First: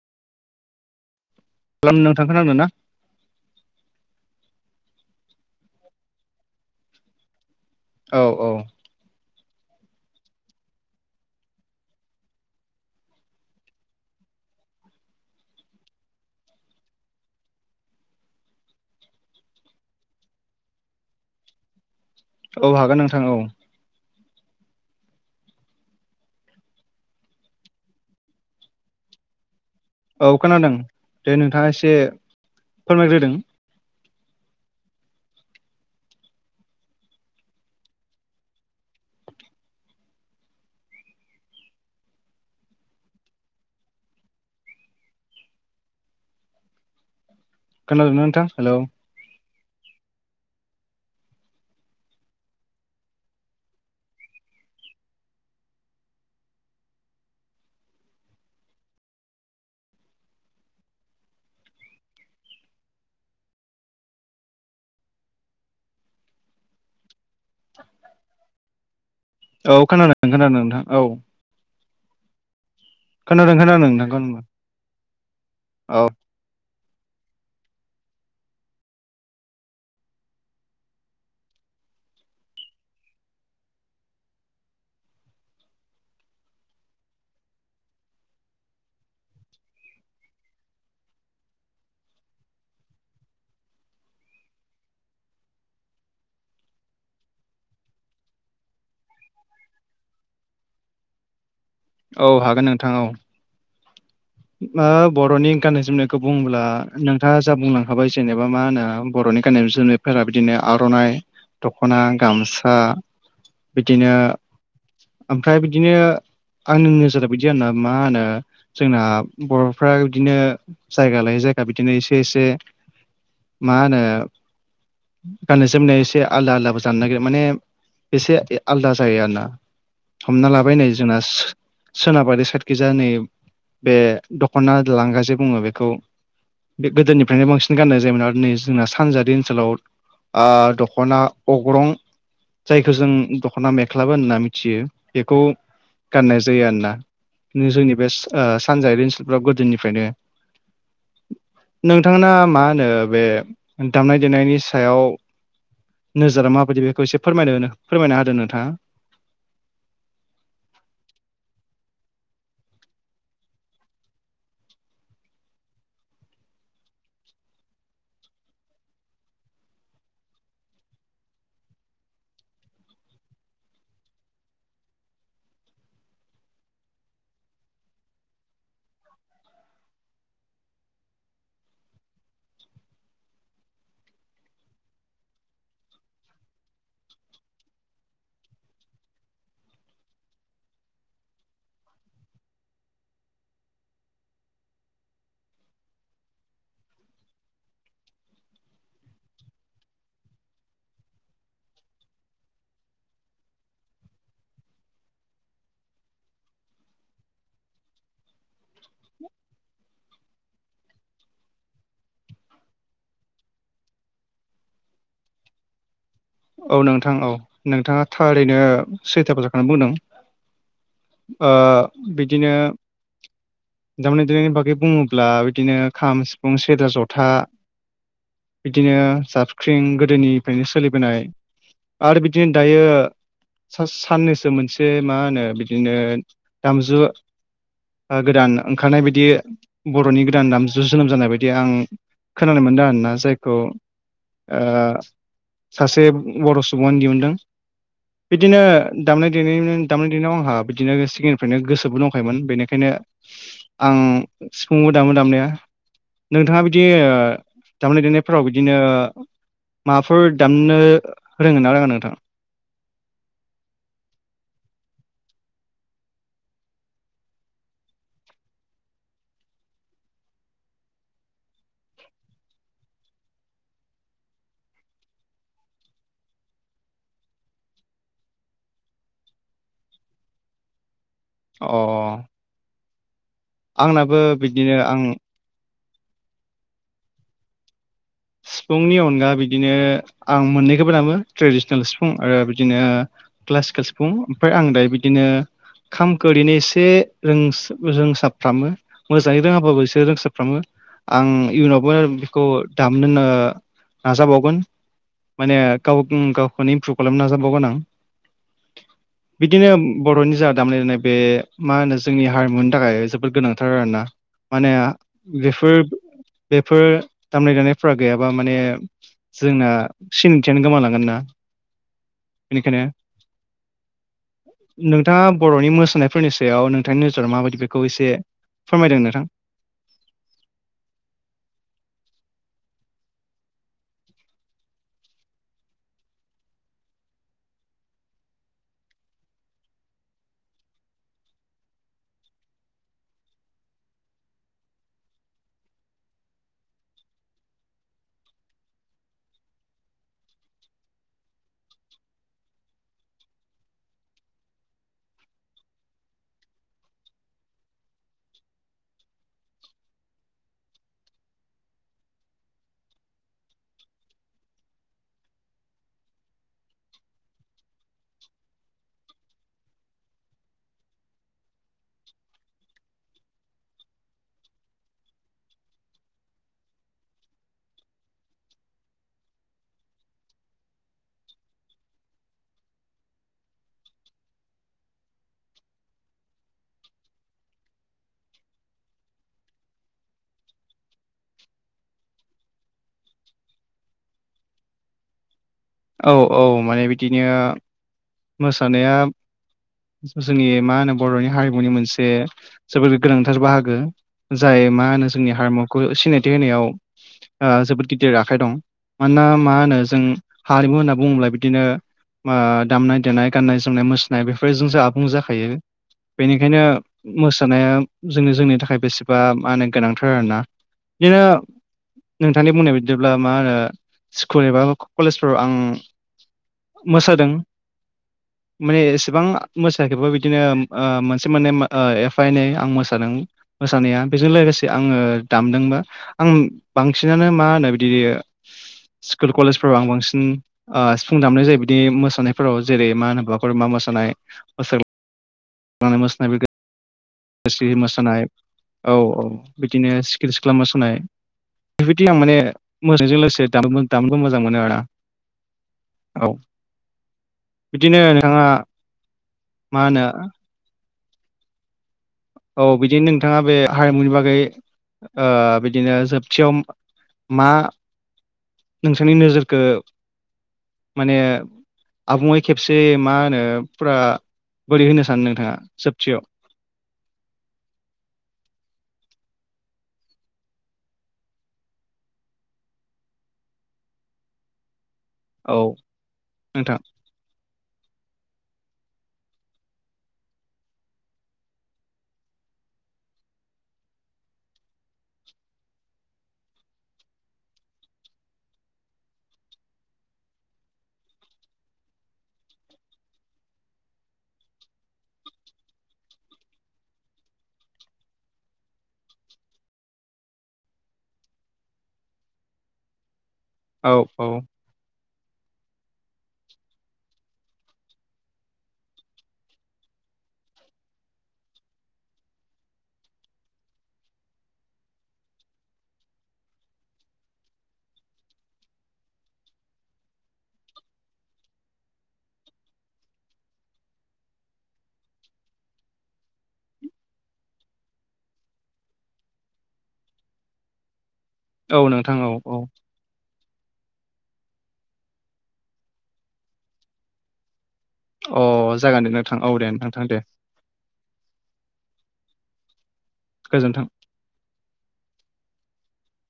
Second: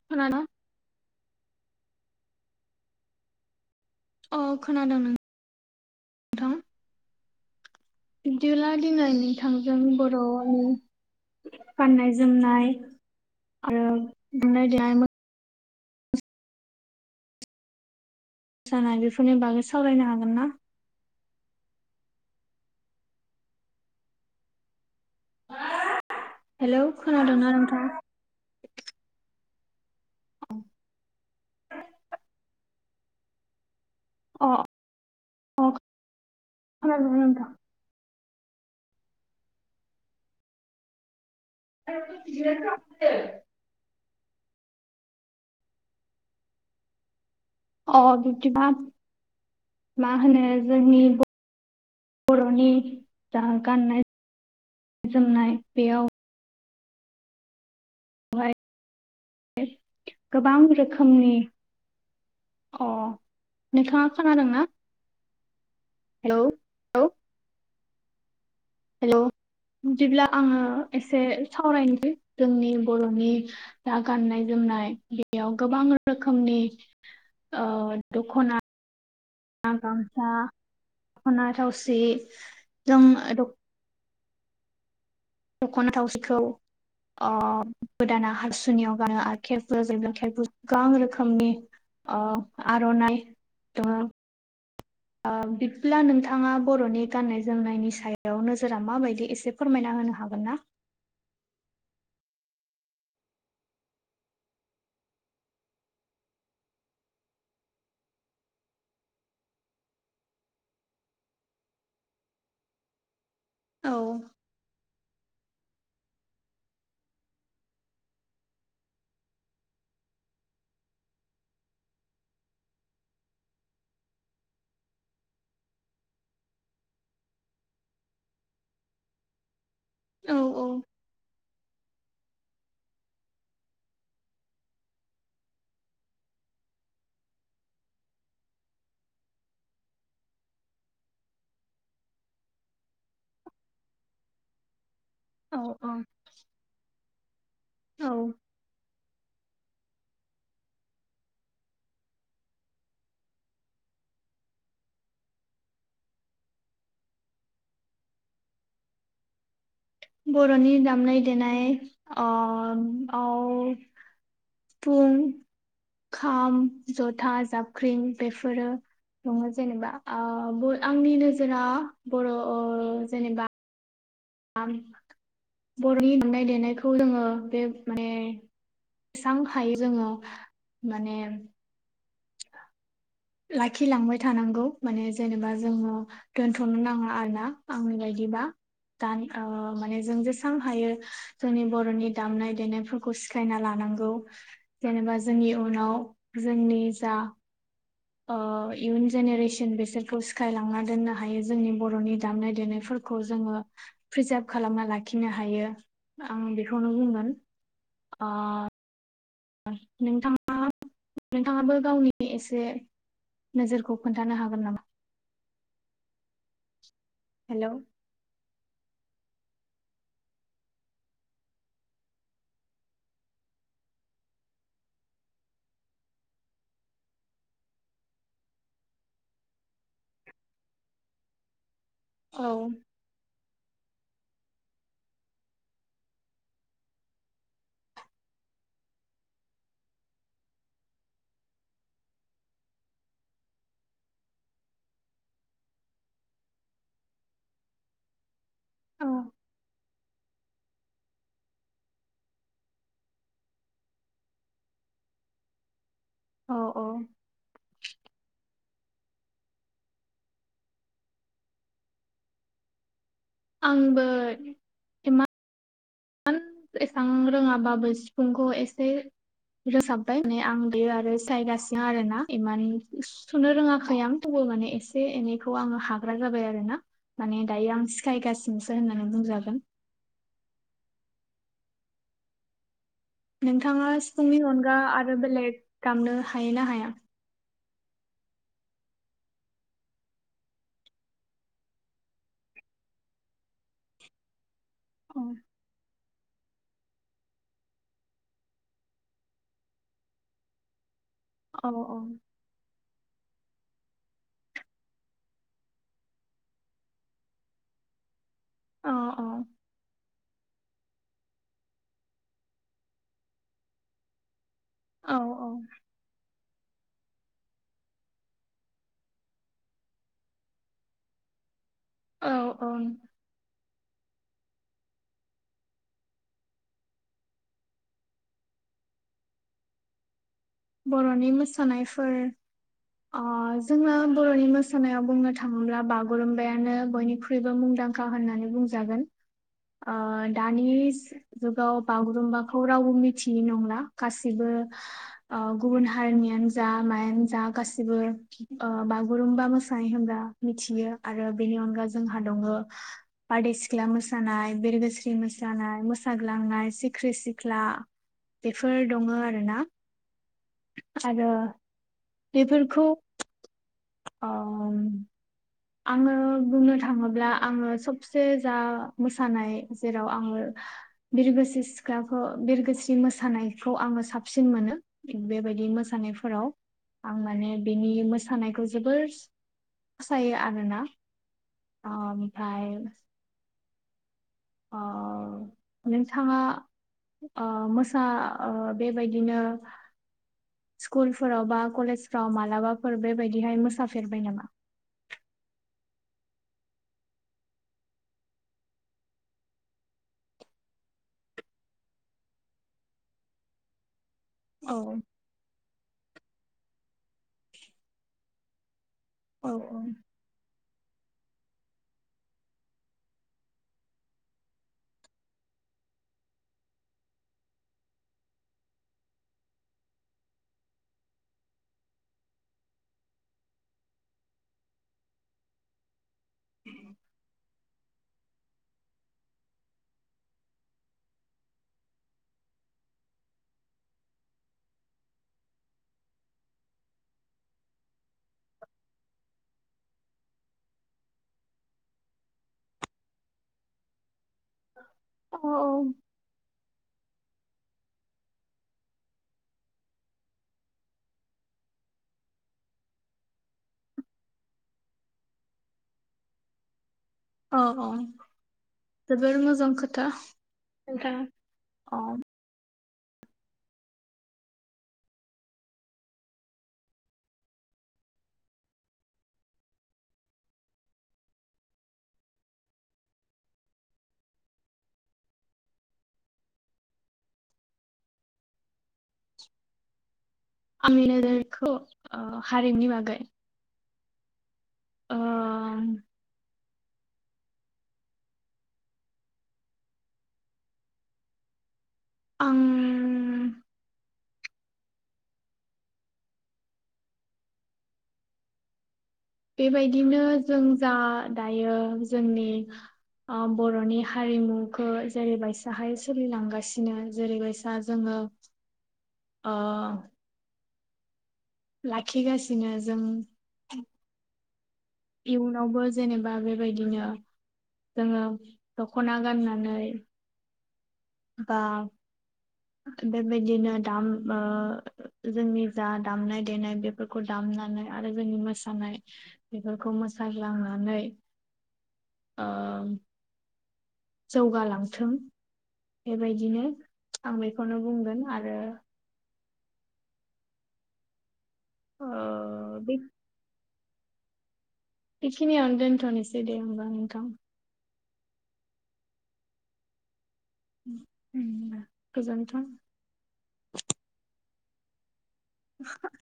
[unintelligible] [unintelligible] नोंथां खोनादों ना? अ खोनादों नों औ औ बिदिब्ला दिनै नोंथांजों बर'नि गाननाय जोमनाय आरो दुनाय देनाय मो सानाय बेफोरनि बागै सावरायनो हागोन ना? औ हागोन नोंथां औ। हेलौ खोनादोंना नोंथां? औ खोनादों दे नोंथाङा एसे फोरमायग्रोदों। अ अ खोनादों ना नोंथा? [unintelligible] अ खोनादोंना नोंथां बिदिबा हेलौ माहोनो जोंनि ब बर'नि जा गाननाय जोमनाय बेयाव [unintelligible] गोबां रोखोमनि अ नोंथाङा खोनादोंना? हेलौ। हेलौ हेलौ औ खोनादों बिदिब्ला खोनादों आङो नोंथां औ एसे सावरायनि जोंनि बर'नि खोनादों खोनादों दा नोंथां खोनादों गाननाय जोमनाय बेयाव गोबां औ रो खोमनि ओ दख'ना गामसा दख'ना थावसि जों दख'ना थावसिखौ अ गोदाना हाथासुनियाव गानो आरो [unintelligible] गोबां रोखोमनि अ आर'नाइ [unintelligible] अ बिफब्ला नोंथाङा बर'नि गाननाय जोमनायनि सायाव नोजोरा माबायदि एसे फोरमायना होनो हागोन ना? औ हागोन नोंथां औ। ना बर'नि गाननाय जोमनायखौ बुङोब्ला नोंथाङा जा बुंलांखाबाय जेनेबा मा होनो बर'नि गाननाय जोमनाय फोरा बिदिनो आर'नाइ दख'ना गामसा औ बिदिनो ओमफ्राय बिदिनो आंनि नोजोरा बिदि आरोना मा होनो जोंना बर'फ्रा बिदिनो जायगा लायै जायगा बिदिनो एसे एसे मा होनो गाननाय जोमनाय एसे आलदा आलदाबो जानो नागिरो माने एसे ए आलदा जायो आरोना औ हमना लाबायनानै जोंना सो-सोनाबारि साइडखिजा नै बे दख'ना लांगाजे बुंङो बेखौ बे गोदोनिफ्रायनो बांसिन गाननाय जायोमोन आरो नै जोंना सानजारि ओनसोलाव ओ दख'ना अग्रं जायखौ जों दख'ना मेख्लाबो होनना मिथियो बेखौ औ औ गाननाय जायो आरोना जोंनि बे औ ओ सानजारि ओनसो लफ्राव गोदोनिफ्रायनो नोंथांना मा होनो बे दामनाय देनायनि सायाव नोजोरा माबायदि बेखौ एसे फोरमायनो फोरमायना होदो नोंथाङा। बर'नि दामनाय देनाय ओ आव फुं खाम जथा जाबख्रिं बेफोरो दङ जेनेबा ओ ब' आंनि नोजोरा बर' ओ जेनेबा आं बर'नि दामनाय देनायखौ जोङो बे माने जेसां हायो जोङो माने लाखिलांबाय थानांगौ माने जेनेबा जोङो दोनथ'नो नांङा आरोना आंनि बायदिबा। दान ओ माने जों जेसां हायो जोंनि बर'नि दामनाय देनायफोरखौ सिखायना लानांगौ। जेनेबा जोंनि उनाव जोंनि जा ओ इयुन जेनेरेसन बेसोरखौ सिखायलांना दोननो हायो जोंनि बर'नि दामनाय देनायफोर खौ जोङो प्रिजार्भ खालामना लाखिनो हायो आं बेखौनो बुंगोन। ओ नोंथाङा नोंथाङाबो गावनि एसे नोजोरखौ खोन्थानो हागोन नामा? औ नोंथां औ हेलौ नोंथाङा थारैनो सैथा बाथ्राखौनो बुंदों। ओ बिदिनो दामनाय देनायनि बागै बुंङोब्ला बिदिनो खाम सिफुं सेरजा ज'था बिदिनो जाबख्रिं गोदोनिफ्रायनो सोलिबोनाय आरो औ बिदिनो दायो सास साननैसो मोनसे मा होनो बिदिनो दामजु ओ गोदान ओंखारनाय बायदि बर'नि गोदान दामजु जोनोम जानाय बायदि आं खोनानो मोनदों आरोना जायखौ ओ सासे बर' सुबुंनो दिहुनदों बिदिनो दामनाय औ देनायनि दामनाय देनायाव आंहा बिदिनो सिगांनिफ्रायनो गोसोबो दंखायोमोन बेनिखायनो आं सिफुंबो दामो दामनाया। नोंथाङा औ बिदि ओ दामनाय देनायफोराव बिदिनो माबाफोर दामनो रोंङो रोङा नोंथां? आंबो [unintelligible] एसां रोङाबाबो सिफुंखौ एसे रोंसाबबाय माने आं बेयो आरो सिखायगासिनो आरो ना इमान सुनो रोङाखै आं थेवबो माने एसे एनैखौ आङो हाग्रा जाबाय आरोना। माने दायो आं सिखायगासिनोसो होननानै बुंजागोन। अ अ अ। नोंथाङा सिफुंनि बिदिनो अनगा आं आरो बेलेग दामनो हायो ना हाया? सिफुंनि अनगा बिदिनो आं मोननैखौबो दामो ट्रेडिस'नेल सिफुं आरो बिदिनो क्लासिकेल सिफुं ओमफाय आं दायो औ बिदिनो खामखौ ओरैनो एसे रोंस रोंसाबफ्रामो। मोजाङै रोङाबाबो एसे रोंसाबफ्रामो आं औ इयुनावबो बेखौ दामनो नो नाजा बावगोन। माने गाव गावखौनो इमप्रुभ खालामनो नाजाबावगोन आं औ बिदिनो बर'नि जा दामनाय देनाय बे मा होनो जोंनि हारिमुनि थाखाय जोबोद गोनांथार आरोना। माने औ बेफोर बेफोर दामनाय देनायफ्रा गैयाबा माने जोंना सिनायथियानो गोमालांगोन ना। औ औ बेनिखायनो नोंथाङा बर'नि मोसानायफोरनि सायाव नोंथांनि नोजोरा माबायदि बेखौ एसे फोरमायदो नोंथां। बर'नि मोसानायफोर अ' जोङो बर'नि मोसानायाव बुंनो थाङोब्ला बागुरुम्बायानो बयनिख्रुइ ख्रुइबो मुंदांखा होननानै बुंजागोन दानि जुगाव बागुरुम्बाखौ रावबो मिथियै नंला गासिबो गुबुन हारिनियानो जा मायानो जा गासिबो ओ बागुरुम्बा मोसानाय होमबा मिथियो आरो बेनि अनगा जोंहा दङो बारदै सिख्ला मोसानाय, बिरगोस्रि मोसानाय, मोसाग्लांनाय, सिख्रि सिख्ला बेफोर दङ आरोना। आरो बेफोरखौ ओं आंङो बुंनो थाङोब्ला आंङो सबसे जा मोसानाय जेराव आंङो बिरगोस्रि सिख्लाखौ बिरगोस्रि मोसानायखौ आंङो साबसिन मोनो। बेबायदि मोसानायफोराव आं माने बिनि मोसानायखौ जोबोर फोसायो आरोना ओ ओमफ्राय ओ नोंथाङा ओ मोसा ओ बेबायदिनो स्कुलफोराव बा कलेजफोराव मालाबाफोर बेबायदिहाय मोसाफेरबाय नामा? औ औ माने बिदिनो मोसानाया जोंनि मा होनो बर'नि हारिमुनि मोनसे जोबोद गोनांथार बाहागो। जाय औ मा होनो जोंनि हारिमुखौ सिनायथि होनायाव ओ जोबोद गिदिर आखाइ दं। मानोना औ मा होनो जों हारिमु होनना बुङोब्ला बिदिनो ओ दामनाय देनाय गाननाय जोमनाय मोसानाय बेफोरजोंसो आबुं जाखायो। बेनिखायनो मोसानाया जोंनि जोंनि थाखाय बेसेबा मा होनो गोनांथार आरोना। बिदिनो नोंथांनि बुंनाय बायदिब्ला मा होनो स्कुल एबा कलेज फोर आं मोसादों। माने एसेबां मोसायाखैबा बिदिनो ओ मोनसे मोननै ओ एफा एनै आं मोसादों। मोसानाया बेजों लोगोसे आंङो दामदोंबो। आं बांसिनानो मा होनो बिदि स्कुल कलेजफोराव आं बांसिन ओ सिुफुं दामनाय जायो बिदि मोसानायफोराव जेरै मा होनो बागुरुबा मोसानाय मोसा [inaudible] औ मोसानाय बेखो स्रि मोसानाय औ औ बिदिनो सिखिरि सिख्ला मोसानाय। बेबायदि आं माने मोसानायजों लोगोसे दामबो दामनोबो मोजां मोनो आरो आं। औ। औ औ बिदिनो नोंथाङा जोबोर मोजां मा होनो खोथा नोंथां औ। अ बिदिनो नोंथाङा बे हारिमुनि बागै ओ बिदिनो जोबथियाव मा नोंसोरनि नोजोरखौ माने आबुङै खेबसे मा होनो फुरा बोरै होनो सानो नोंथाङा जोबथियाव? आंनि नोजोरखौ ओ हारिमुनि बागै ओ औ नोंथां। आं बेबायदिनो जों जा दायो जोंनि ओ बर'नि हारिमुखौ जेरैबायसाहाय सोलिलांगासिनो जेरैबायसा जोङो ओ लाखिगासिनो जों औ औ इयुनावबो जेनेबा बेबायदिनो जोङो दख'ना गाननानै बा बेबायदिनो दाम ओ जोंनि जा दामनाय-देनाय बे फोरखौ दामनानै आरो जोंनि मोसानाय बेफोरखौ मोसाग्लांनानै ओ जौगालांथों बेबायदिनो आं बेखौनो बुंगोन आरो औ ओ नोंथां औ औ। बे बेखिनियावनो दोनथ'नोसै दे होमबा नोंथां। अ जागोन दे नोंथां औ दे नोंथां थां दे। उम दे गोजोनथों। गोजोन्थों। [unintelligible]